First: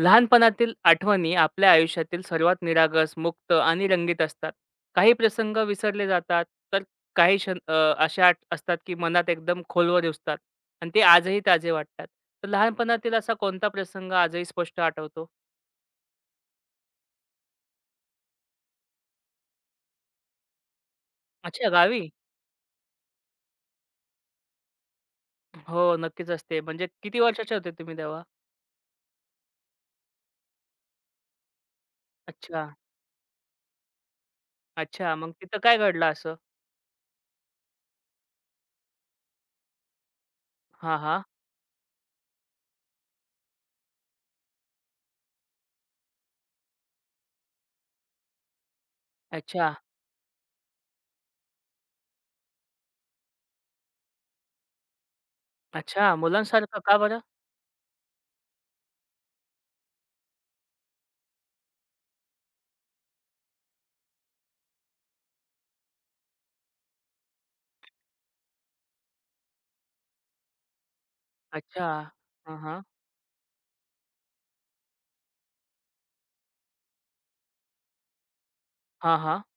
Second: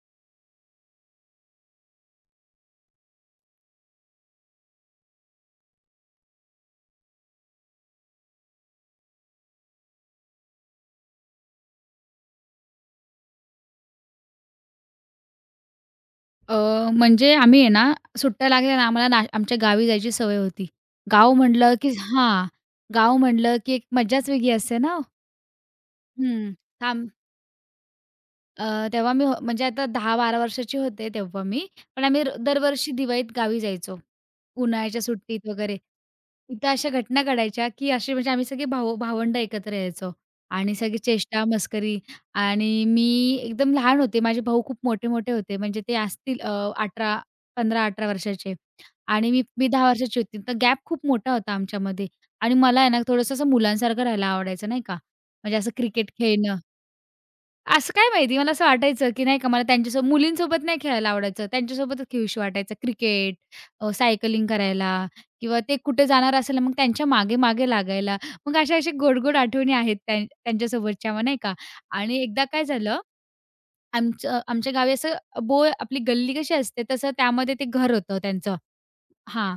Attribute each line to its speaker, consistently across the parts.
Speaker 1: लहानपणातील आठवणी आपल्या आयुष्यातील सर्वात निरागस, मुक्त आणि रंगीत असतात. काही प्रसंग विसरले जातात, तर काही क्षण अशा आठ असतात की मनात एकदम खोलवर रुजतात आणि ते आजही ताजे वाटतात. तर लहानपणातील असा कोणता प्रसंग आजही स्पष्ट आठवतो?
Speaker 2: अ, म्हणजे आम्ही आहे ना, सुट्ट्या लागल्या ना, आम्हाला ना आमच्या गावी जायची सवय होती. गाव
Speaker 1: अच्छा,
Speaker 2: म्हटलं की
Speaker 1: गावी?
Speaker 2: हां, गाव म्हटलं की एक मज्जाच वेगळी असते ना.
Speaker 1: हो, नक्कीच
Speaker 2: हं.
Speaker 1: असते. म्हणजे
Speaker 2: थांब.
Speaker 1: किती वर्षाचे होते तुम्ही तेव्हा?
Speaker 2: तेव्हा मी म्हणजे आता दहा 12 वर्षाची होते तेव्हा मी. पण आम्ही
Speaker 1: अच्छा,
Speaker 2: दरवर्षी दिवाळीत गावी जायचो. उन्हाळ्याच्या
Speaker 1: अच्छा. मग
Speaker 2: सुट्टीत
Speaker 1: तिथं
Speaker 2: वगैरे.
Speaker 1: काय घडलं असं?
Speaker 2: तिथं अशा घटना घडायच्या, की अशी म्हणजे आम्ही सगळे भाऊ भावंडं एकत्र यायचो आणि
Speaker 1: हां,
Speaker 2: सगळी
Speaker 1: हां.
Speaker 2: चेष्टा, मस्करी आणि मी एकदम लहान होते. माझे भाऊ खूप मोठे-मोठे होते. म्हणजे ते असतील 18 15-18 वर्षाचे आणि मी
Speaker 1: अच्छा,
Speaker 2: मी 10 वर्षाची होती. तर गॅप खूप मोठा होता आमच्यामध्ये आणि मला आहे ना थोडंसं असं मुलांसारखं राहायला आवडायचं नाही का. म्हणजे असं क्रिकेट
Speaker 1: अच्छा.
Speaker 2: खेळणं.
Speaker 1: मुलांसारखं का बरं?
Speaker 2: असं काय माहिती मला असं वाटायचं, की नाही का मला त्यांच्यासोबत मुलींसोबत नाही खेळायला आवडायचं. त्यांच्यासोबतच खेळूशी वाटायचं. क्रिकेट, सायकलिंग करायला किंवा ते कुठे जाणार असेल मग त्यांच्या मागे-मागे लागायला. मग अशा अशा गोड-गोड आठवणी आहेत त्यांच्यासोबतच्या मग नाही का.
Speaker 1: अच्छा.
Speaker 2: आणि एकदा
Speaker 1: हां,
Speaker 2: काय
Speaker 1: हां.
Speaker 2: झालं, आमच्या गावी असं बोळ आपली गल्ली कशी असते तसं त्यामध्ये ते घर होतं त्यांचं.
Speaker 1: हां, हां.
Speaker 2: हां.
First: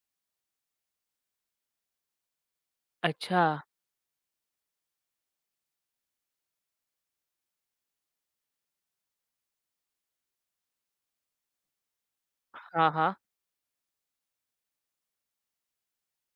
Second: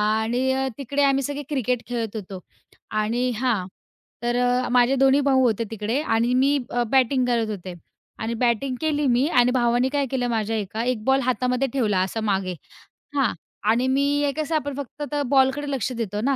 Speaker 2: आणि तिकडे आम्ही सगळे क्रिकेट खेळत होतो आणि
Speaker 1: अच्छा.
Speaker 2: हां, तर माझे दोन्ही भाऊ होते तिकडे आणि मी बॅटिंग करत होते आणि बॅटिंग केली मी आणि भावाने काय केलं माझ्या एक बॉल हातामध्ये ठेवला असा मागे.
Speaker 1: हां, हां.
Speaker 2: हां. आणि मी हे कसं आपण फक्त तर बॉलकडे लक्ष देतो ना,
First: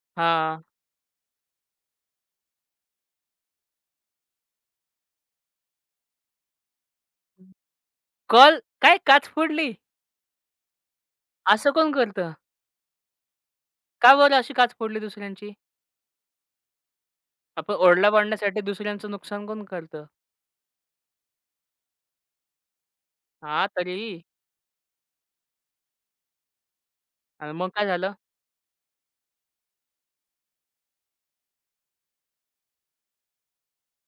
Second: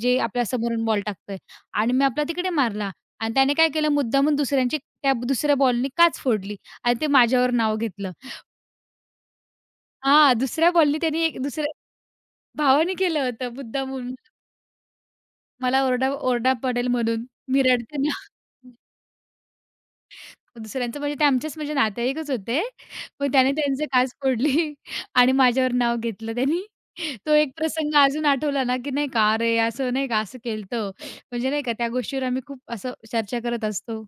Speaker 2: जे आपल्या
Speaker 1: हां.
Speaker 2: समोरून बॉल टाकतोय आणि मी आपला तिकडे मारला आणि त्याने काय केलं मुद्दामून दुसऱ्या बॉलनी काच फोडली आणि ते माझ्यावर नाव घेतलं.
Speaker 1: कॉल? काय काच फोडली?
Speaker 2: हां, दुसऱ्या बॉलनी त्याने
Speaker 1: असं
Speaker 2: दुसऱ्या
Speaker 1: कोण करतं?
Speaker 2: भावाने केलं होतं
Speaker 1: का
Speaker 2: मुद्दामून.
Speaker 1: बरं अशी काच फोडली दुसऱ्यांची?
Speaker 2: मला ओरडा ओरडा पडेल म्हणून. मी
Speaker 1: आपण ओरडा
Speaker 2: रडताना.
Speaker 1: पाडण्यासाठी दुसऱ्यांचं नुकसान कोण करतं?
Speaker 2: दुसऱ्यांचं म्हणजे ते आमचेच म्हणजे नातेवाईकच होते. पण त्याने
Speaker 1: हां,
Speaker 2: त्यांचे काच
Speaker 1: तरीही.
Speaker 2: फोडली आणि माझ्यावर नाव घेतलं त्यांनी. तो
Speaker 1: आणि
Speaker 2: एक
Speaker 1: मग काय
Speaker 2: प्रसंग
Speaker 1: झालं?
Speaker 2: अजून आठवला ना, की नाही का, "अरे, असं नाही का, असं केलं होतं." म्हणजे नाही का, त्या गोष्टीवर आम्ही खूप असं चर्चा करत असतो.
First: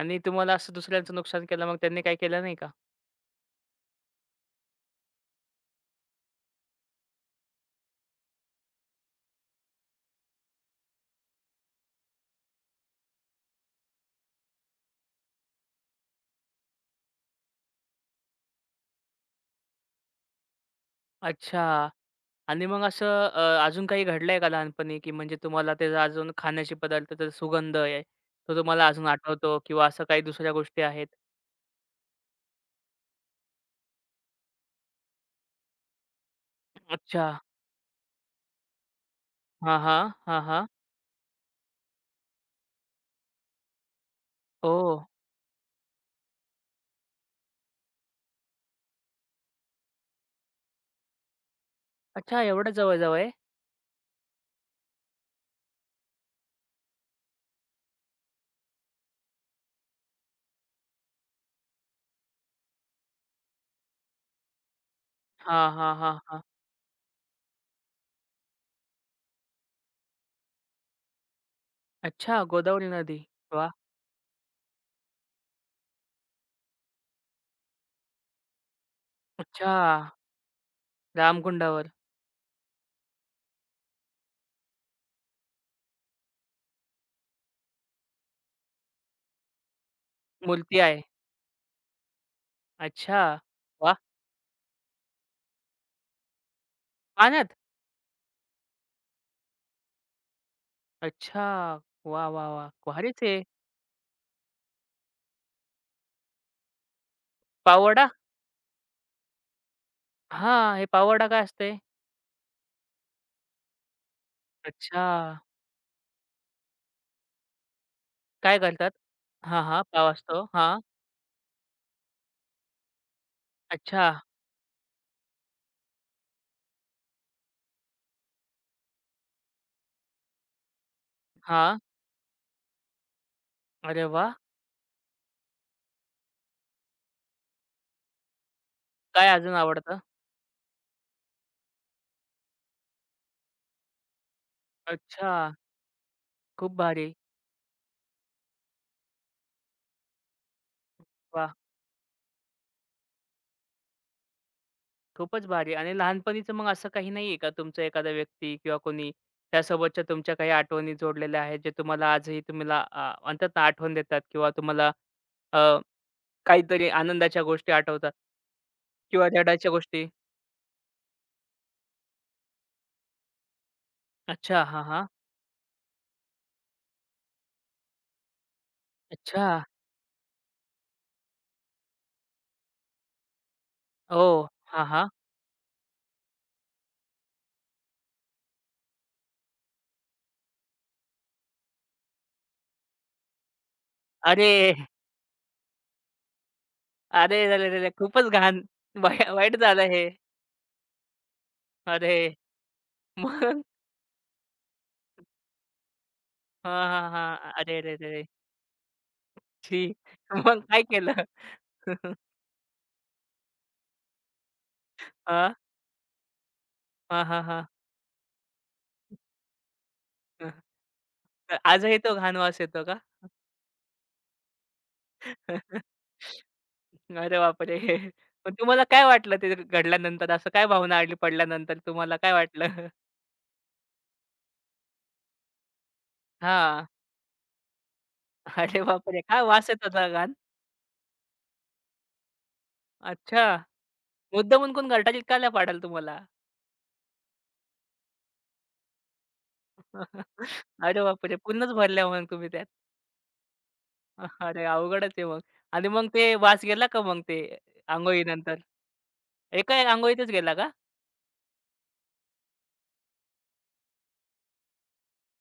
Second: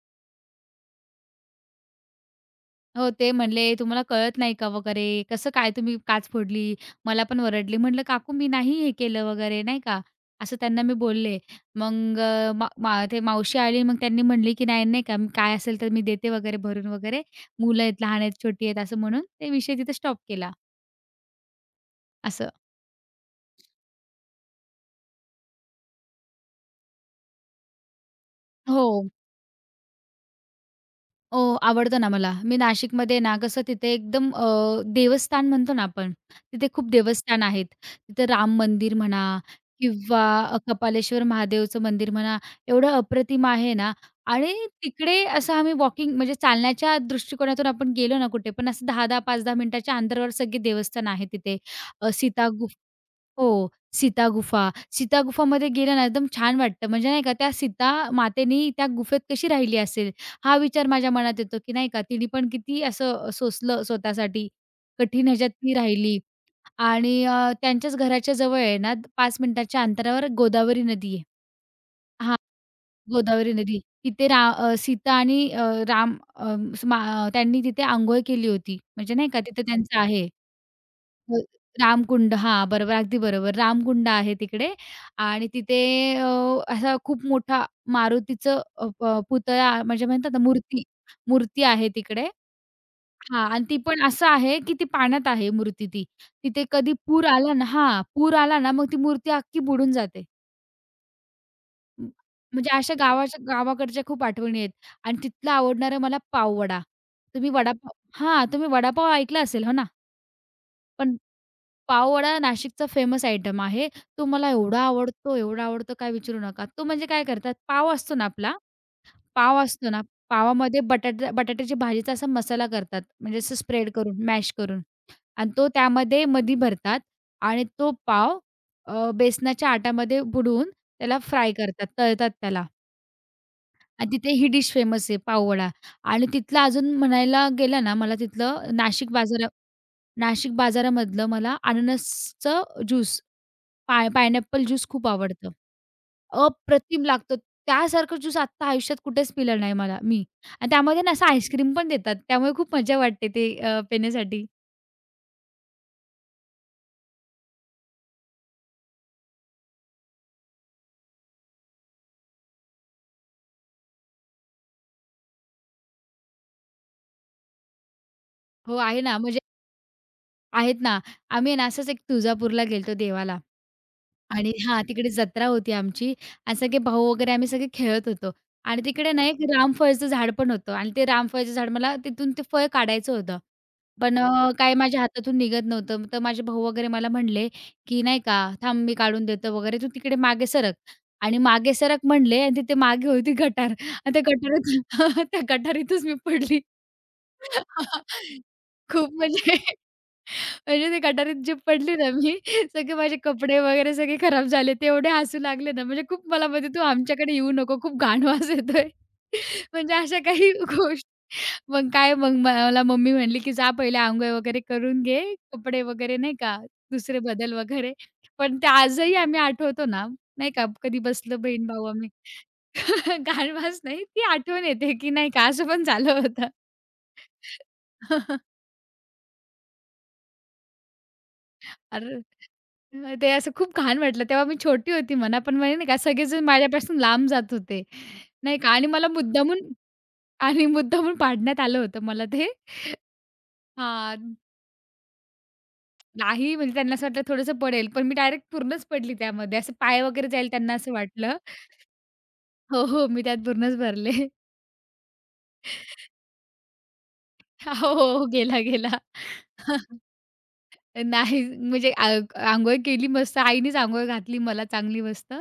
Speaker 1: आणि तुम्हाला असं दुसऱ्यांचं नुकसान केलं, मग त्यांनी काही केलं नाही का?
Speaker 2: हो, ते म्हणले, "तुम्हाला कळत नाही का?" वगैरे, "कसं काय तुम्ही काच फोडली?" मला पण ओरडले. म्हटलं, "काकू मी नाही हे केलं वगैरे," नाही का, असं त्यांना मी बोलले. मग अ, मा मा ते मावशी आली मग त्यांनी म्हणली, की "नाही, नाही का मी काय असेल तर मी देते वगैरे भरून वगैरे. मुलं आहेत, लहान आहेत, छोटी आहेत," असं म्हणून ते विषय तिथे स्टॉप केला.
Speaker 1: अच्छा.
Speaker 2: असं.
Speaker 1: आणि मग असं अजून काही घडलंय का लहानपणी, की म्हणजे तुम्हाला त्याचा अजून खाण्याचे पदार्थाचा सुगंध आहे, तो
Speaker 2: हो.
Speaker 1: तुम्हाला अजून आठवतो किंवा असं काही दुसऱ्या गोष्टी आहेत?
Speaker 2: हो, आवडतं ना मला. मी नाशिकमध्ये ना कसं तिथे एकदम देवस्थान म्हणतो ना आपण, तिथे खूप
Speaker 1: अच्छा.
Speaker 2: देवस्थान आहेत. तिथे राम मंदिर म्हणा
Speaker 1: हां, हां.
Speaker 2: किंवा
Speaker 1: हां, हां.
Speaker 2: कपालेश्वर महादेवचं मंदिर म्हणा, एवढं अप्रतिम आहे ना आणि
Speaker 1: ओह!
Speaker 2: तिकडे असं आम्ही वॉकिंग म्हणजे चालण्याच्या दृष्टिकोनातून आपण गेलो ना कुठे पण असं 10-10, 5-10 मिनिटाच्या अंतरावर सगळी देवस्थान आहे तिथे. अ,
Speaker 1: अच्छा,
Speaker 2: सीता
Speaker 1: एवढं जवळ-जवळ आहे?
Speaker 2: हो. सीता गुफा. सीता गुफामध्ये गेलं ना, एकदम छान वाटतं. म्हणजे नाही का त्या सीता मातेनी त्या गुफेत कशी राहिली असेल, हा विचार माझ्या मनात येतो, की नाही का तिने पण किती असं सोसलं स्वतःसाठी. कठीण ह्याच्यात
Speaker 1: हां,
Speaker 2: ती
Speaker 1: हां, हां,
Speaker 2: राहिली
Speaker 1: हां.
Speaker 2: आणि त्यांच्याच घराच्या जवळ आहे ना, 5 मिनिटाच्या अंतरावर गोदावरी नदी आहे.
Speaker 1: अच्छा,
Speaker 2: हां,
Speaker 1: गोदावरी नदी.
Speaker 2: गोदावरी
Speaker 1: वाह!
Speaker 2: नदी. तिथे रा अ, सीता आणि अ, राम अ, स्मा अ, त्यांनी तिथे अंघोळ केली होती. म्हणजे नाही का तिथे
Speaker 1: अच्छा!
Speaker 2: त्यांचं आहे. हो,
Speaker 1: रामकुंडावर
Speaker 2: रामकुंड हां, बरोबर. अगदी बरोबर. रामकुंड आहे तिकडे आणि तिथे अ, असा खूप मोठा मारुतीचं अ, प पुतळा म्हणजे म्हणतात ना
Speaker 1: मूर्ती
Speaker 2: मूर्ती.
Speaker 1: आहे.
Speaker 2: मूर्ती आहे तिकडे.
Speaker 1: अच्छा!
Speaker 2: हां आणि ती
Speaker 1: वाह!
Speaker 2: पण असं आहे, की ती पाण्यात आहे मूर्ती ती. तिथे कधी पूर
Speaker 1: पाण्यात?
Speaker 2: आला ना हां, पूर आला ना मग ती मूर्ती अख्खी बुडून जाते.
Speaker 1: अच्छा!
Speaker 2: म
Speaker 1: वाह, वाह, वाह!
Speaker 2: म्हणजे अशा
Speaker 1: भारीच आहे.
Speaker 2: गावाकडच्या खूप आठवणी आहेत आणि तिथला आवडणारा मला पाववडा. तुम्ही वडापाव
Speaker 1: पाववडा?
Speaker 2: हां, तुम्ही वडापाव ऐकला असेल हो ना?
Speaker 1: हां, हे
Speaker 2: पण
Speaker 1: पाववडा काय असते?
Speaker 2: पाववडा नाशिकचा फेमस आयटम आहे. तो मला एवढा
Speaker 1: अच्छा!
Speaker 2: आवडतो, एवढा आवडतो काय विचारू नका. तो म्हणजे काय करतात,
Speaker 1: काय करतात?
Speaker 2: पाव
Speaker 1: हां, हां,
Speaker 2: असतो ना,
Speaker 1: पाव असतो. हां.
Speaker 2: पावामध्ये बटाट्याची भाजीचा असा मसाला करतात. म्हणजे असं स्प्रेड
Speaker 1: अच्छा!
Speaker 2: करून, मॅश करून आणि तो त्यामध्ये मधी भरतात आणि तो पाव बेसनाच्या आटामध्ये बुडवून त्याला फ्राय
Speaker 1: हां.
Speaker 2: करतात, तळतात त्याला
Speaker 1: अरे
Speaker 2: आणि तिथे
Speaker 1: वाह!
Speaker 2: ही डिश फेमस आहे पाववडा आणि तिथलं अजून म्हणायला गेलं ना, मला तिथलं नाशिक
Speaker 1: काय
Speaker 2: बाजारा
Speaker 1: अजून आवडतं?
Speaker 2: नाशिक बाजारामधलं मला अननसचं ज्यूस पायनॅपल ज्यूस खूप
Speaker 1: अच्छा!
Speaker 2: आवडतं.
Speaker 1: खूप
Speaker 2: अप्रतिम
Speaker 1: भारी.
Speaker 2: लागतो. त्यासारखं ज्यूस आत्ता आयुष्यात कुठेच पिलं नाही मला मी. आणि त्यामध्ये ना असं
Speaker 1: वाह!
Speaker 2: आईस्क्रीम पण देतात. त्यामुळे खूप मजा वाटते ते पिण्यासाठी.
Speaker 1: खूपच भारी आणि लहानपणीचं मग असं काही नाहीये का तुमचा एखादा व्यक्ती किंवा कोणी त्यासोबतच्या तुमच्या काही आठवणी जोडलेल्या आहेत, जे तुम्हाला आजही तुम्हाला म्हणतात ना आठवण देतात किंवा तुम्हाला काहीतरी आनंदाच्या गोष्टी आठवतात.
Speaker 2: हो, आहे ना.
Speaker 1: किंवा
Speaker 2: म्हणजे
Speaker 1: रडायच्या गोष्टी.
Speaker 2: आहेत ना. आम्ही आहे ना असंच एक तुळजापूरला गेलतो देवाला आणि
Speaker 1: अच्छा.
Speaker 2: हां,
Speaker 1: हां, हां.
Speaker 2: तिकडे जत्रा होती आमची आणि सगळे भाऊ वगैरे आम्ही सगळे खेळत होतो. आणि तिकडे ना एक
Speaker 1: अच्छा.
Speaker 2: रामफळचं झाड पण होतं आणि ते रामफळाचं झाड मला तिथून ते फळ काढायचं होतं. पण
Speaker 1: ओह!
Speaker 2: काय
Speaker 1: हां,
Speaker 2: माझ्या
Speaker 1: हां.
Speaker 2: हातातून निघत नव्हतं. तर माझे भाऊ वगैरे मला म्हणले, की नाही का, "थांब मी काढून देतो" वगैरे, "तू तिकडे मागे सरक" आणि मागे सरक म्हणले आणि तिथे मागे होती गटार आणि त्या
Speaker 1: अरे!
Speaker 2: गटारात त्या गटारीतच मी पडली.
Speaker 1: अरे! रे, रे, रे! खूपच घाण.
Speaker 2: खूप
Speaker 1: वाईट
Speaker 2: म्हणजे
Speaker 1: झालं हे.
Speaker 2: म्हणजे ते गटारीत जे पडली ना मी,
Speaker 1: अरे!
Speaker 2: सगळे माझे कपडे
Speaker 1: मग?
Speaker 2: वगैरे सगळे खराब झाले. ते एवढे हसू लागले ना, म्हणजे खूप मला म्हणते, "तू
Speaker 1: हां, हां,
Speaker 2: आमच्याकडे येऊ
Speaker 1: हां.
Speaker 2: नको,
Speaker 1: अरे! रे,
Speaker 2: खूप
Speaker 1: रे,
Speaker 2: घाण
Speaker 1: रे!
Speaker 2: वास येतोय."
Speaker 1: छी!
Speaker 2: म्हणजे अशा काही
Speaker 1: मग काय
Speaker 2: गोष्टी.
Speaker 1: केलं?
Speaker 2: मग काय मग मला मम्मी म्हणली, की "जा पहिले अंघोळ वगैरे करून घे,
Speaker 1: हां.
Speaker 2: कपडे वगैरे नाही का, दुसरे
Speaker 1: हां, हां,
Speaker 2: बदल
Speaker 1: हां.
Speaker 2: वगैरे." पण ते आजही आम्ही आठवतो ना, नाही का, कधी बसलो
Speaker 1: तर
Speaker 2: बहीण-भाऊ
Speaker 1: आजही
Speaker 2: आम्ही.
Speaker 1: तो घाण वास येतो का?
Speaker 2: गाणवाच नाही, ती आठवण येते, की नाही का, असं पण झालं होतं.
Speaker 1: अरे बापरे! पण तुम्हाला काय वाटलं ते घडल्यानंतर? असं काय भावना आली पडल्यानंतर तुम्हाला
Speaker 2: अरे,
Speaker 1: काय वाटलं?
Speaker 2: मग ते असं खूप घाण वाटलं. तेव्हा मी छोटी होती म्हणा, पण म्हणजे नाही का, सगळेजण
Speaker 1: हां.
Speaker 2: माझ्यापासून लांब जात होते, नाही का
Speaker 1: अरे
Speaker 2: आणि मला
Speaker 1: बापरे! काय
Speaker 2: मुद्दामून
Speaker 1: वास येत होता घाण?
Speaker 2: आणि मुद्दामून पाडण्यात आलं होतं मला ते.
Speaker 1: अच्छा.
Speaker 2: हां.
Speaker 1: मुद्दामून कोण घरट्याची चिटकायला पाडाल तुम्हाला?
Speaker 2: नाही म्हणजे त्यांना असं वाटलं थोडंसं पडेल, पण मी डायरेक्ट पूर्णच पडली त्यामध्ये. असं पाय वगैरे जाईल त्यांना असं
Speaker 1: अरे बापरे!
Speaker 2: वाटलं.
Speaker 1: पूर्णच भरल्या मग तुम्ही त्यात.
Speaker 2: हो, हो. मी त्यात पूर्णच भरले.
Speaker 1: अरे अवघडच आहे मग. आणि मग ते वास गेला का मग ते
Speaker 2: हो, हो. हो,
Speaker 1: अंघोळीनंतर?
Speaker 2: गेला, गेला.
Speaker 1: एका अंघोळीतच गेला का?
Speaker 2: नाही म्हणजे आ अंघोळ केली मस्त. आईनेच अंघोळ घातली मला चांगली मस्त.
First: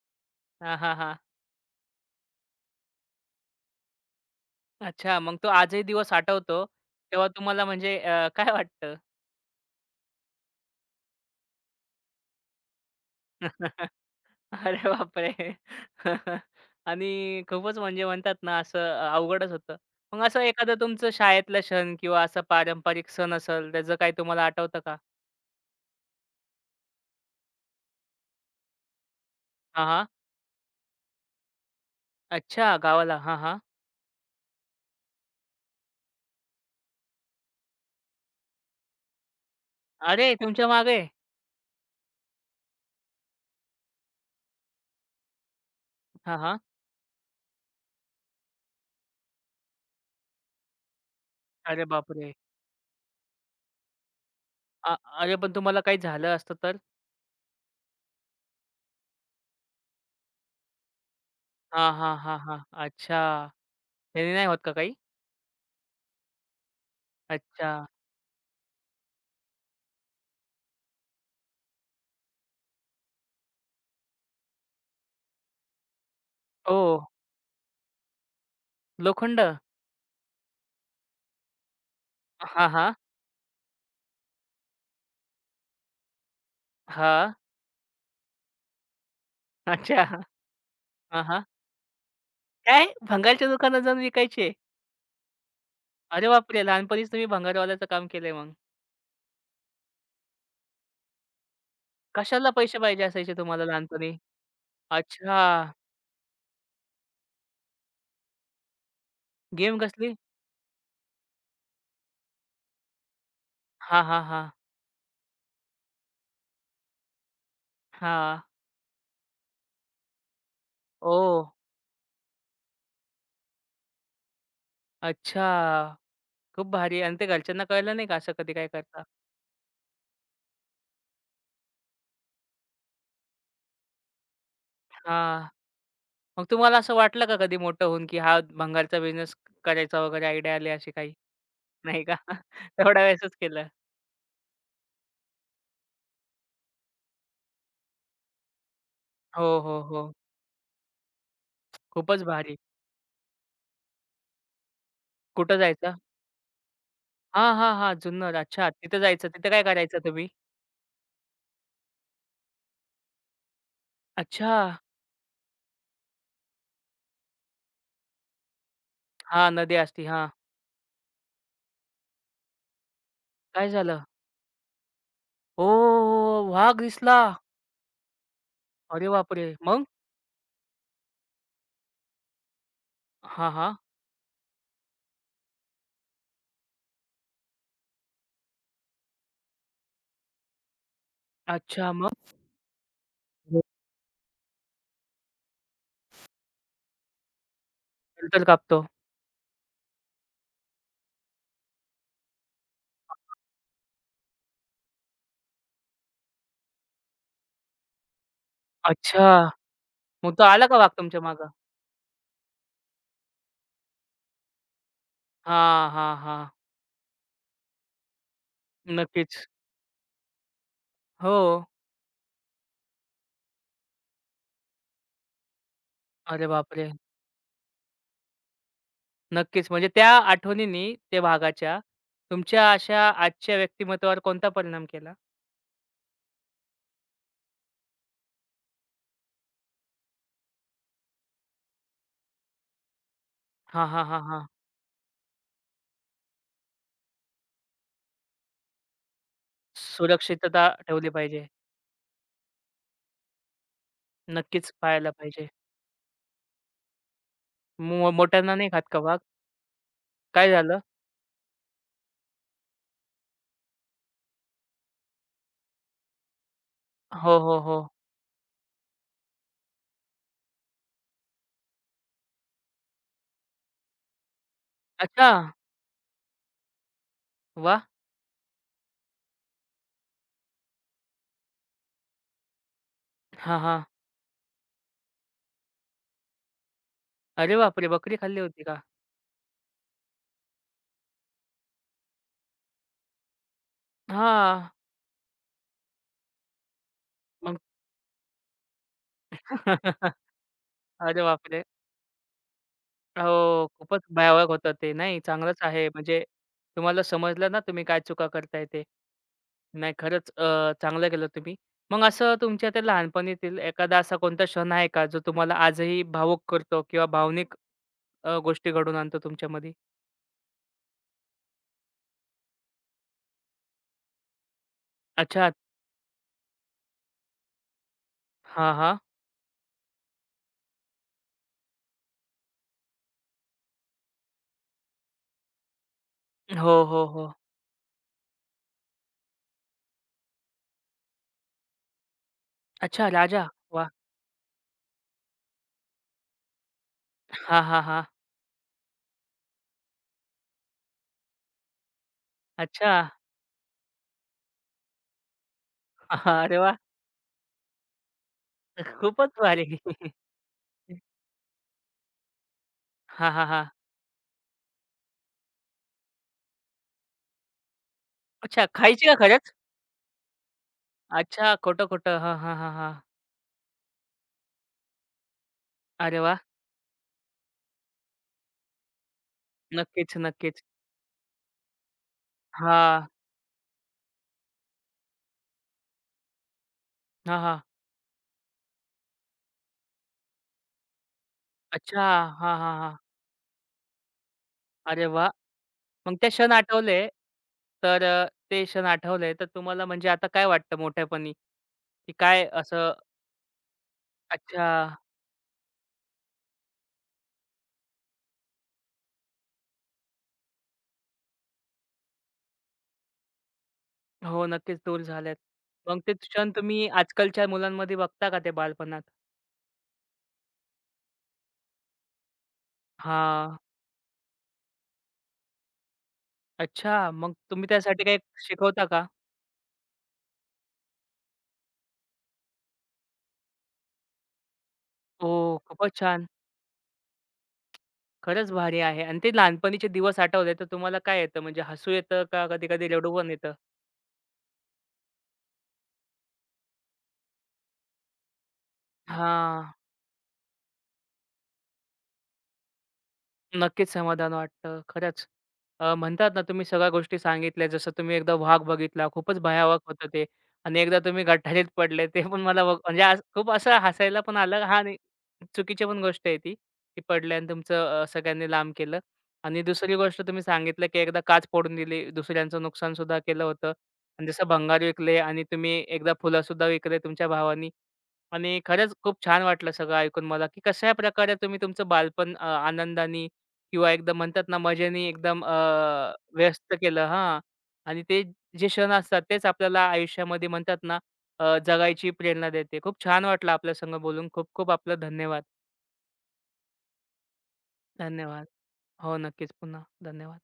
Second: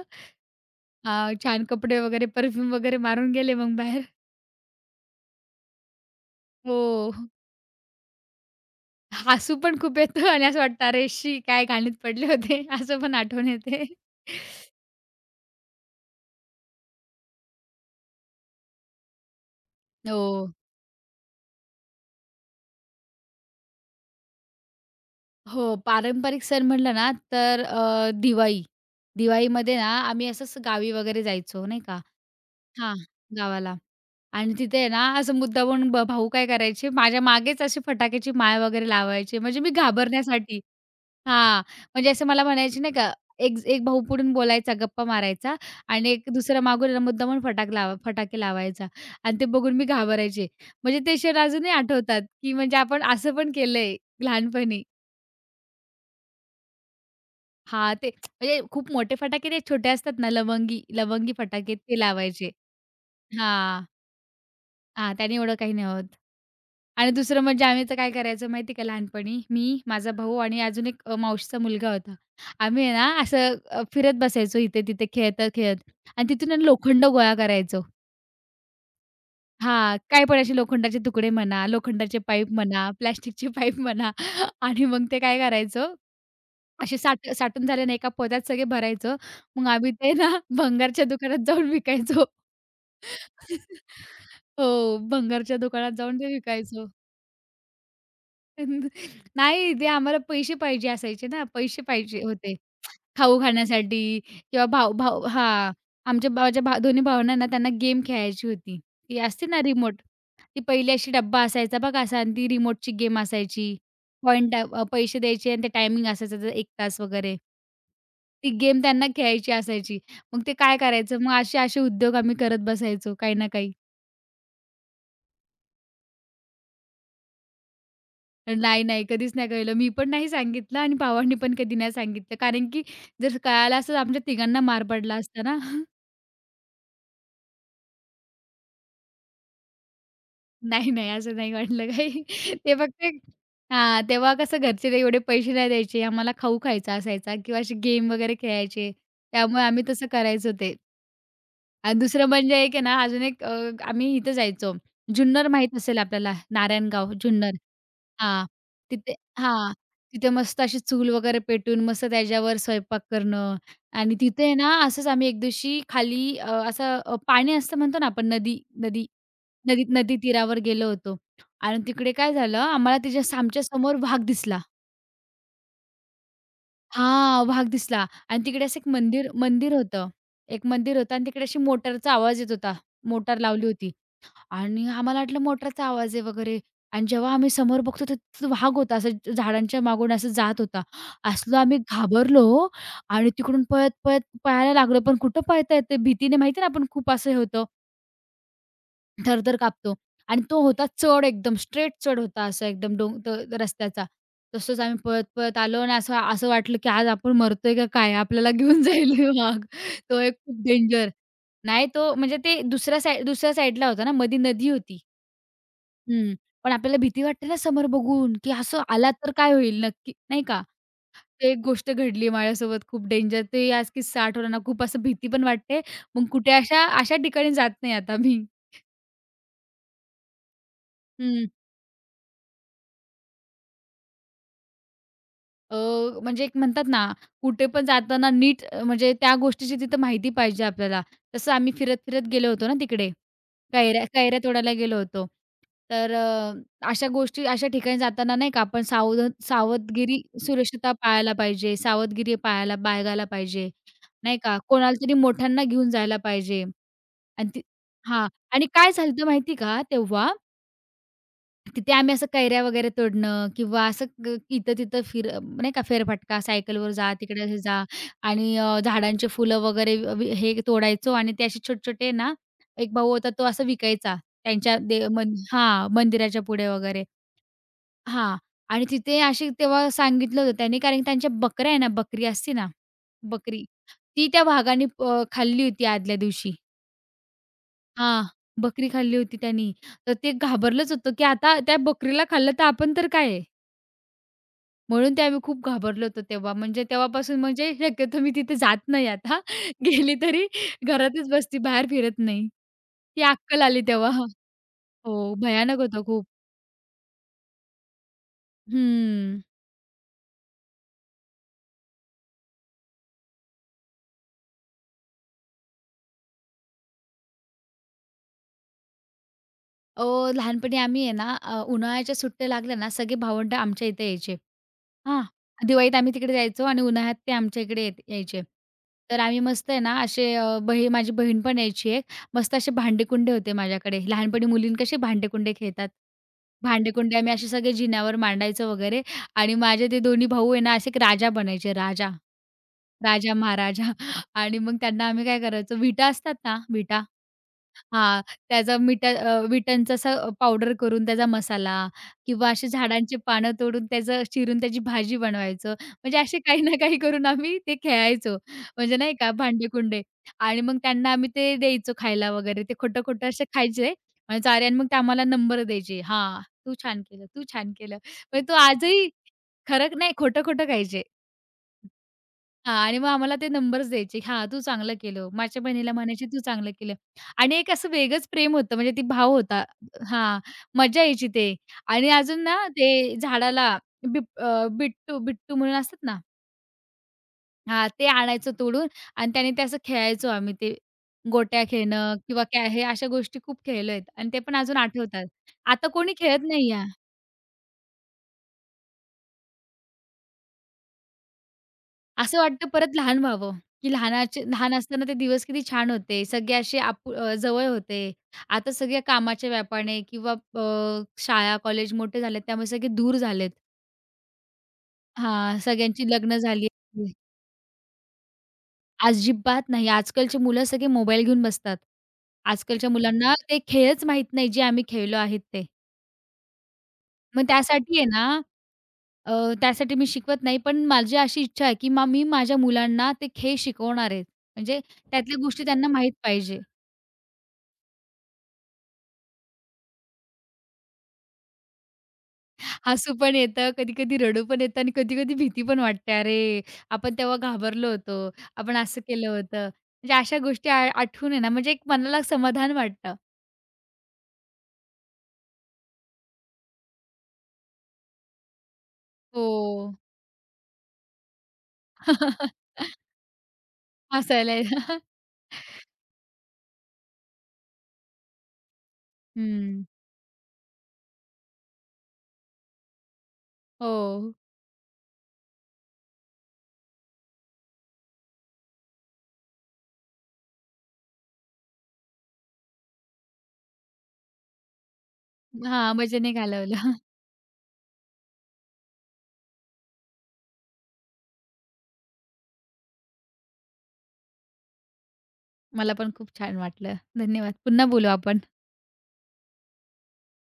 Speaker 1: हां, हां, हां.
Speaker 2: छान कपडे वगैरे, परफ्यूम वगैरे मारून गेले मग बाहेर.
Speaker 1: अच्छा, मग तो आजही दिवस आठवतो,
Speaker 2: हो.
Speaker 1: तेव्हा तुम्हाला म्हणजे काय वाटतं?
Speaker 2: हसू पण खूप येतं आणि असं वाटतं, "अरे शी! काय घाणीत पडले होते." असं पण आठवण येते.
Speaker 1: अरे बापरे! आणि खूपच म्हणजे म्हणतात ना, असं अवघडच होतं. मग असं
Speaker 2: हो.
Speaker 1: एखादं तुमचं शाळेतला क्षण किंवा असा पारंपरिक सण असेल, त्याचं काही तुम्हाला आठवतं का?
Speaker 2: हो, पारंपरिक सण म्हटलं ना, तर दिवाळी. दिवाळीमध्ये
Speaker 1: हां,
Speaker 2: ना,
Speaker 1: हां.
Speaker 2: आम्ही असंच गावी वगैरे जायचो नाही का,
Speaker 1: अच्छा,
Speaker 2: हां.
Speaker 1: गावाला. हां, हां.
Speaker 2: गावाला आणि तिथे आहे ना, असं मुद्दामहून भाऊ काय करायचे, माझ्या मागेच अशी फटाक्याची माळ वगैरे लावायचे, म्हणजे मी
Speaker 1: अरे,
Speaker 2: घाबरण्यासाठी.
Speaker 1: तुमच्या मागे?
Speaker 2: हां, म्हणजे असं मला म्हणायचे नाही का, एक एक भाऊ पुढून बोलायचा, गप्पा मारायचा आणि एक
Speaker 1: हां, हां.
Speaker 2: दुसरा मागून ना, मुद्दामहून फटाके लावायचा आणि ते बघून मी घाबरायचे. म्हणजे ते क्षण अजूनही
Speaker 1: अरे
Speaker 2: आठवतात,
Speaker 1: बापरे!
Speaker 2: की म्हणजे आपण असं पण केलंय लहानपणी.
Speaker 1: अ, अरे, पण तुम्हाला काही झालं असतं तर?
Speaker 2: हां, ते म्हणजे खूप मोठे फटाके ते छोटे असतात ना, लवंगी लवंगी फटाके
Speaker 1: हां,
Speaker 2: ते
Speaker 1: हां, हां,
Speaker 2: लावायचे.
Speaker 1: हां. अच्छा,
Speaker 2: हां,
Speaker 1: त्याने नाही होत का काही?
Speaker 2: हां, त्याने एवढं काही नाही होत. आणि दुसरं म्हणजे
Speaker 1: अच्छा.
Speaker 2: आम्ही तर काय करायचो माहिती आहे का लहानपणी, मी, माझा भाऊ आणि अजून एक मावशीचा मुलगा होता. आम्ही आहे ना असं फिरत बसायचो इथे-तिथे, खेळता-खेळत आणि तिथून आहे ना
Speaker 1: ओह!
Speaker 2: लोखंड गोळा करायचो.
Speaker 1: लोखंड?
Speaker 2: हां, काय पण असे लोखंडाचे तुकडे म्हणा, लोखंडाचे पाईप
Speaker 1: हां,
Speaker 2: म्हणा,
Speaker 1: हां.
Speaker 2: प्लास्टिकचे पाईप म्हणा आणि मग ते काय करायचो असे
Speaker 1: हां.
Speaker 2: साठून झाले ना एका पदरात सगळे भरायचो. मग आम्ही ते
Speaker 1: अच्छा.
Speaker 2: ना भंगारच्या
Speaker 1: हां,
Speaker 2: दुकानात
Speaker 1: हां.
Speaker 2: जाऊन विकायचो.
Speaker 1: काय? भंगारच्या दुकानात जाऊन विकायचे?
Speaker 2: हो, भंगारच्या दुकानात जाऊन
Speaker 1: अरे
Speaker 2: ते
Speaker 1: बापरे!
Speaker 2: विकायचो.
Speaker 1: लहानपणीच तुम्ही भंगारवाल्याचं काम केलंय मग.
Speaker 2: नाही ते आम्हाला पैसे पाहिजे असायचे ना, पैसे पाहिजे
Speaker 1: कशाला
Speaker 2: होते.
Speaker 1: पैसे पाहिजे असायचे
Speaker 2: खाऊ
Speaker 1: तुम्हाला लहानपणी?
Speaker 2: खाण्यासाठी किंवा भाऊ भाऊ
Speaker 1: अच्छा.
Speaker 2: हां, आमच्या माझ्या भा दोन्ही भावांना ना त्यांना गेम खेळायची होती. ती असते ना
Speaker 1: गेम
Speaker 2: रिमोट.
Speaker 1: कसली?
Speaker 2: ती पहिली अशी डब्बा असायचा बघा असा आणि ती रिमोटची गेम असायची.
Speaker 1: हां, हां, हां.
Speaker 2: पॉइंट पैसे द्यायचे आणि ते टायमिंग असायचं 1 तास वगैरे.
Speaker 1: हां.
Speaker 2: ती गेम त्यांना खेळायची असायची. मग ते काय करायचं, मग
Speaker 1: ओह!
Speaker 2: असे-असे उद्योग आम्ही करत बसायचो काही ना काही.
Speaker 1: अच्छा. खूप भारी आणि ते घरच्यांना कळलं नाही का असं कधी काय
Speaker 2: नाही,
Speaker 1: करता?
Speaker 2: नाही, कधीच नाही कळलं. मी पण नाही सांगितलं आणि भावांनी पण कधी नाही सांगितलं. कारण की जर कळालं असतं तर आमच्या तिघांना मार पडला असता
Speaker 1: हां.
Speaker 2: ना.
Speaker 1: मग तुम्हाला असं वाटलं का कधी मोठं होऊन, की हा भंगारचा बिझनेस करायचा वगैरे आयडिया आली अशी
Speaker 2: नाही, नाही,
Speaker 1: काही?
Speaker 2: असं नाही वाटलं
Speaker 1: नाही का?
Speaker 2: काही. ते
Speaker 1: तेवढ्या
Speaker 2: फक्त
Speaker 1: वेळेसच केलं.
Speaker 2: हां, तेव्हा कसं घरचे काही एवढे पैसे नाही द्यायचे. आम्हाला खाऊ खायचा असायचा किंवा अशी गेम वगैरे खेळायचे.
Speaker 1: हो,
Speaker 2: त्यामुळे
Speaker 1: हो,
Speaker 2: आम्ही
Speaker 1: हो.
Speaker 2: तसं करायचो ते. आणि
Speaker 1: खूपच
Speaker 2: दुसरं
Speaker 1: भारी.
Speaker 2: म्हणजे एक आहे ना, अजून एक आम्ही इथं जायचो. जुन्नर
Speaker 1: कुठं
Speaker 2: माहीत
Speaker 1: जायचं?
Speaker 2: असेल आपल्याला, नारायणगाव,
Speaker 1: हां,
Speaker 2: जुन्नर.
Speaker 1: हां, हां. जुन्नर.
Speaker 2: हां,
Speaker 1: अच्छा. तिथं
Speaker 2: तिथे
Speaker 1: जायचं. तिथं काय
Speaker 2: हां,
Speaker 1: करायचं तुम्ही?
Speaker 2: तिथे मस्त अशी चूल वगैरे पेटून मस्त त्याच्यावर स्वयंपाक करणं आणि तिथे आहे
Speaker 1: अच्छा.
Speaker 2: ना, असंच आम्ही एक दिवशी खाली अ, असं अ, पाणी असतं म्हणतो ना आपण नदी नदी
Speaker 1: हां, नदी
Speaker 2: नदीत
Speaker 1: असती. हां.
Speaker 2: तीरावर गेलो होतो आणि तिकडे काय झालं, आम्हाला तिच्या आमच्या
Speaker 1: काय
Speaker 2: समोर
Speaker 1: झालं?
Speaker 2: वाघ दिसला.
Speaker 1: ओह! वाघ दिसला.
Speaker 2: हां, वाघ दिसला आणि तिकडे असं एक
Speaker 1: अरे
Speaker 2: मंदिर
Speaker 1: बापरे!
Speaker 2: मंदिर
Speaker 1: मग?
Speaker 2: होतं. एक मंदिर होतं आणि तिकडे अशी मोटारचा आवाज येत होता. मोटार
Speaker 1: हां,
Speaker 2: लावली
Speaker 1: हां.
Speaker 2: होती आणि आम्हाला वाटलं मोटारचा आवाज आहे वगैरे आणि जेव्हा आम्ही समोर बघतो तर तिथं वाघ होता. असं झाडांच्या मागून असं जात होता. असलो आम्ही
Speaker 1: अच्छा, मग?
Speaker 2: घाबरलो आणि
Speaker 1: हो,
Speaker 2: तिकडून पळत, पळत पळायला लागलो. पण कुठं पळता येतं? भीतीने माहिती ना, आपण खूप असं हे होतं.
Speaker 1: नंतर कापतो.
Speaker 2: थरथर कापतो आणि तो होता चढ एकदम, स्ट्रेट चढ होता असा एकदम डों त रस्त्याचा. तसंच आम्ही पळत-पळत आलो आणि असं असं वाटलं, की आज आपण मरतोय का काय? आपल्याला घेऊन जाईल हे
Speaker 1: अच्छा.
Speaker 2: वाघ. तो एक
Speaker 1: मग तो
Speaker 2: खूप
Speaker 1: आला का वाघ
Speaker 2: डेंजर.
Speaker 1: तुमच्या मागे?
Speaker 2: नाही तो म्हणजे ते दुसऱ्या साईडला होता ना, मधी नदी होती.
Speaker 1: हां, हां,
Speaker 2: हं.
Speaker 1: हां.
Speaker 2: पण आपल्याला भीती वाटते ना समोर बघून, की असं आला तर
Speaker 1: नक्कीच.
Speaker 2: काय होईल नक्की, नाही का?
Speaker 1: हो.
Speaker 2: ते एक गोष्ट घडली माझ्यासोबत खूप डेंजर. ते आज किस्सा आठवला ना, खूप असं भीती पण वाटते. मग
Speaker 1: अरे
Speaker 2: कुठे अशा
Speaker 1: बापरे!
Speaker 2: अशा ठिकाणी जात नाही आता मी.
Speaker 1: नक्कीच. म्हणजे त्या आठवणींनी त्या वाघाच्या तुमच्या अशा आजच्या व्यक्तिमत्वावर कोणता परिणाम केला?
Speaker 2: अ, म्हणजे एक म्हणतात ना, कुठे पण जाताना नीट म्हणजे त्या गोष्टीची तिथं माहिती पाहिजे आपल्याला. तसं आम्ही फिरत-फिरत गेलो होतो ना तिकडे.
Speaker 1: हां,
Speaker 2: कैऱ्या
Speaker 1: हां, हां,
Speaker 2: कैऱ्या
Speaker 1: हां.
Speaker 2: तोडायला गेलो होतो. तर अ, अशा गोष्टी अशा ठिकाणी जाताना नाही का आपण सावधगिरी,
Speaker 1: सुरक्षितता
Speaker 2: सुरक्षता
Speaker 1: ठेवली
Speaker 2: पाळायला
Speaker 1: पाहिजे.
Speaker 2: पाहिजे, सावधगिरी पाळायला बाळगायला पाहिजे, नाही का.
Speaker 1: नक्कीच
Speaker 2: कोणाला
Speaker 1: पाळायला
Speaker 2: तरी
Speaker 1: पाहिजे.
Speaker 2: मोठ्यांना घेऊन जायला पाहिजे. आणि ती
Speaker 1: मो
Speaker 2: हां.
Speaker 1: मोठ्यांना
Speaker 2: आणि
Speaker 1: नाही खात
Speaker 2: काय
Speaker 1: का वाघ?
Speaker 2: झालं माहिती का तेव्हा?
Speaker 1: काय झालं?
Speaker 2: तिथे आम्ही असं कैऱ्या वगैरे तोडणं किंवा असं ग इथं-तिथं नाही का फेरफटका, सायकलवर जा,
Speaker 1: हो,
Speaker 2: तिकडे हे
Speaker 1: हो, हो.
Speaker 2: जा. आणि झाडांचे फुलं वगैरे अ, वी हे तोडायचो आणि ते असे छोटे-छोटे ना, एक भाऊ होता तो असं विकायचा त्यांच्या दे
Speaker 1: अच्छा.
Speaker 2: मन हां, मंदिराच्या पुढे वगैरे.
Speaker 1: वाह!
Speaker 2: हां. आणि तिथे अशी तेव्हा सांगितलं होतं त्यांनी कारण की त्यांच्या बकऱ्या आहे ना, बकरी असते ना,
Speaker 1: हां,
Speaker 2: बकरी
Speaker 1: हां.
Speaker 2: ती त्या वाघाने खाल्ली होती आदल्या दिवशी.
Speaker 1: अरे बापरे! बकरी
Speaker 2: हां,
Speaker 1: खाल्ली होती का?
Speaker 2: बकरी खाल्ली होती त्यांनी. तर ते घाबरलंच होतं, की आता त्या बकरीला खाल्लं तर आपण तर काय आहे?
Speaker 1: हां.
Speaker 2: म्हणून ते आम्ही खूप घाबरलो होतो तेव्हा. म्हणजे तेव्हापासून
Speaker 1: मग
Speaker 2: म्हणजे शक्यतो मी तिथे जात नाही आता. गेली तरी
Speaker 1: अरे
Speaker 2: घरातच बसते,
Speaker 1: बापरे!
Speaker 2: बाहेर फिरत नाही. ती अक्कल
Speaker 1: हो,
Speaker 2: आली
Speaker 1: खूपच
Speaker 2: तेव्हा.
Speaker 1: भयावह होतं ते. नाही,
Speaker 2: हो,
Speaker 1: चांगलंच
Speaker 2: भयानक
Speaker 1: आहे
Speaker 2: होतं
Speaker 1: म्हणजे
Speaker 2: खूप.
Speaker 1: तुम्हाला समजलं ना तुम्ही काय चुका करताय ते.
Speaker 2: हं.
Speaker 1: नाही, खरंच चांगलं केलं तुम्ही. मग असं तुमच्या त्या लहानपणीतील एखादा असा कोणता क्षण आहे का जो तुम्हाला आजही भावूक करतो किंवा भावनिक गोष्टी घडवून आणतो तुमच्यामध्ये?
Speaker 2: अहो, लहानपणी आम्ही आहे ना, उन्हाळ्याच्या सुट्ट्या लागल्या ना, सगळे भावंडं आमच्या इथे यायचे. हां,
Speaker 1: अच्छा.
Speaker 2: दिवाळीत आम्ही तिकडे जायचो आणि उन्हाळ्यात ते आमच्या इकडे यायचे.
Speaker 1: हां, हां.
Speaker 2: तर आम्ही मस्त आहे ना, असे अ, बही माझी बहीण पण यायची एक. मस्त असे भांडेकुंडे होते माझ्याकडे. लहानपणी मुलीं कसे भांडेकुंडे खेळतात.
Speaker 1: हो, हो,
Speaker 2: भांडेकुंडे
Speaker 1: हो.
Speaker 2: आम्ही असे सगळे जिन्यावर मांडायचो वगैरे. आणि माझे ते दोन्ही भाऊ आहे ना, असे एक राजा बनायचे राजा.
Speaker 1: अच्छा,
Speaker 2: राजा,
Speaker 1: राजा. वाह!
Speaker 2: महाराजा. आणि मग त्यांना आम्ही काय करायचो विटा असतात ना, विटा
Speaker 1: हां, हां, हां.
Speaker 2: हां, विटणचा असा पावडर करून त्याचा मसाला किंवा अशी
Speaker 1: अच्छा.
Speaker 2: झाडांची पानं तोडून त्याचं चिरून त्याची भाजी बनवायचं. म्हणजे असे
Speaker 1: अरे
Speaker 2: काही ना
Speaker 1: वाह!
Speaker 2: काही करून आम्ही ते खेळायचो. म्हणजे नाही
Speaker 1: खूपच
Speaker 2: का
Speaker 1: भारी.
Speaker 2: भांडे-कुंडे. आणि मग त्यांना आम्ही ते द्यायचो खायला वगैरे. ते खोटं-खोटं
Speaker 1: हां,
Speaker 2: असे
Speaker 1: हां, हां.
Speaker 2: खायचे म्हणायचो, "अरे" आणि मग ते आम्हाला नंबर द्यायचे. "हां, तू छान केलं, तू छान केलं." म्हणजे तो
Speaker 1: अच्छा, खायची
Speaker 2: आजही
Speaker 1: का खरंच?
Speaker 2: खरं नाही खोटं-खोटं खायचे.
Speaker 1: अच्छा, खोटं-खोटं. हां, हां, हां,
Speaker 2: हां.
Speaker 1: हां.
Speaker 2: आणि मग आम्हाला ते नंबर्स द्यायचे. हां, तू चांगलं केलं. माझ्या बहिणीला
Speaker 1: अरे
Speaker 2: म्हणायची,
Speaker 1: वाह!
Speaker 2: "तू चांगलं केलं." आणि एक असं वेगळंच प्रेम होतं. म्हणजे ती भाव होता.
Speaker 1: नक्कीच,
Speaker 2: हां,
Speaker 1: नक्कीच.
Speaker 2: मजा यायची ते. आणि अजून ना
Speaker 1: हां.
Speaker 2: ते झाडाला बिट्टू बिट्टू म्हणून असतात ना.
Speaker 1: हां, हां.
Speaker 2: हां, ते आणायचं तोडून आणि त्याने ते असं खेळायचो आम्ही ते गोट्या
Speaker 1: अच्छा.
Speaker 2: खेळणं किंवा
Speaker 1: हां,
Speaker 2: काय
Speaker 1: हां,
Speaker 2: हे
Speaker 1: हां.
Speaker 2: अशा गोष्टी खूप खेळलोय आणि ते पण अजून
Speaker 1: अरे
Speaker 2: आठवतात.
Speaker 1: वाह!
Speaker 2: आता कोणी
Speaker 1: मग ते
Speaker 2: खेळत
Speaker 1: क्षण
Speaker 2: नाही.
Speaker 1: आठवले, तर ते क्षण आठवले, तर तुम्हाला म्हणजे आता काय वाटतं मोठेपणी, की
Speaker 2: असं
Speaker 1: काय
Speaker 2: वाटतं
Speaker 1: असं
Speaker 2: परत लहान व्हावं, की लहानाचे
Speaker 1: अच्छा.
Speaker 2: लहान असताना ते दिवस किती छान होते. सगळे असे जवळ होते. आता सगळ्या कामाच्या व्यापाने किंवा शाळा, कॉलेज मोठे झालेत, त्यामुळे सगळे दूर झालेत.
Speaker 1: हो, नक्कीच दूर झालेत.
Speaker 2: हां,
Speaker 1: मग
Speaker 2: सगळ्यांची
Speaker 1: ते
Speaker 2: लग्न
Speaker 1: क्षण
Speaker 2: झाली.
Speaker 1: तुम्ही आजकालच्या मुलांमध्ये बघता का ते बालपणात?
Speaker 2: अजिबात नाही. आजकालची मुलं सगळे मोबाईल घेऊन बसतात. आजकालच्या मुलांना
Speaker 1: हां.
Speaker 2: ते खेळच माहीत नाही, जे आम्ही खेळलो आहेत ते.
Speaker 1: अच्छा. मग
Speaker 2: मग
Speaker 1: तुम्ही
Speaker 2: त्यासाठी
Speaker 1: त्यासाठी
Speaker 2: आहे
Speaker 1: काही
Speaker 2: ना,
Speaker 1: शिकवता का?
Speaker 2: अ, त्यासाठी मी शिकवत नाही, पण माझी अशी इच्छा आहे, की मी माझ्या मुलांना ते खेळ शिकवणार आहे. म्हणजे त्यातल्या
Speaker 1: ओह!
Speaker 2: गोष्टी त्यांना
Speaker 1: खूपच
Speaker 2: माहीत
Speaker 1: छान.
Speaker 2: पाहिजे.
Speaker 1: खरंच भारी आहे आणि ते लहानपणीचे दिवस आठवले तर तुम्हाला काय येतं? म्हणजे हसू येतं का कधी-कधी
Speaker 2: हसू
Speaker 1: रडू पण
Speaker 2: पण
Speaker 1: येतं?
Speaker 2: येतं, कधी-कधी रडू पण येतं आणि कधी-कधी भीती पण वाटते. अरे, आपण तेव्हा घाबरलो होतो. आपण असं केलं
Speaker 1: हां.
Speaker 2: होतं. म्हणजे अशा गोष्टी आठवून आहे ना, म्हणजे एक मनाला समाधान वाटतं.
Speaker 1: नक्कीच समाधान वाटतं. खरंच. म्हणतात ना तुम्ही सगळ्या गोष्टी सांगितल्या. जसं तुम्ही एकदा वाघ बघितला, खूपच भयावह
Speaker 2: हो.
Speaker 1: होतं ते आणि एकदा तुम्ही गटारीत पडले ते पण मला बघ म्हणजे आज खूप असं हसायला पण
Speaker 2: हसायला
Speaker 1: आलं हां, नाही, चुकीची पण गोष्ट आहे ती, की पडले आणि तुमचं सगळ्यांनी लांब केलं आणि
Speaker 2: हं.
Speaker 1: दुसरी गोष्ट तुम्ही सांगितलं, की एकदा काच फोडून दिली, दुसऱ्यांचं नुकसानसुद्धा केलं होतं
Speaker 2: हो.
Speaker 1: आणि जसं भंगार विकले आणि तुम्ही एकदा फुलंसुद्धा विकले तुमच्या भावानी. आणि खरंच खूप छान वाटलं सगळं ऐकून मला, की कशा प्रकारे तुम्ही तुमचं बालपण आनंदाने किंवा एकदम म्हणतात ना मजेने एकदम
Speaker 2: हां, मजेने
Speaker 1: व्यस्त
Speaker 2: घालवलं.
Speaker 1: केलं हां. आणि ते जे क्षण असतात तेच आपल्याला आयुष्यामध्ये म्हणतात ना जगायची प्रेरणा देते. खूप छान वाटलं आपल्या संग बोलून. खूप खूप आपलं धन्यवाद.
Speaker 2: मला पण खूप छान वाटलं. धन्यवाद. पुन्हा बोलू आपण.
Speaker 1: धन्यवाद. हो, नक्कीच. पुन्हा धन्यवाद.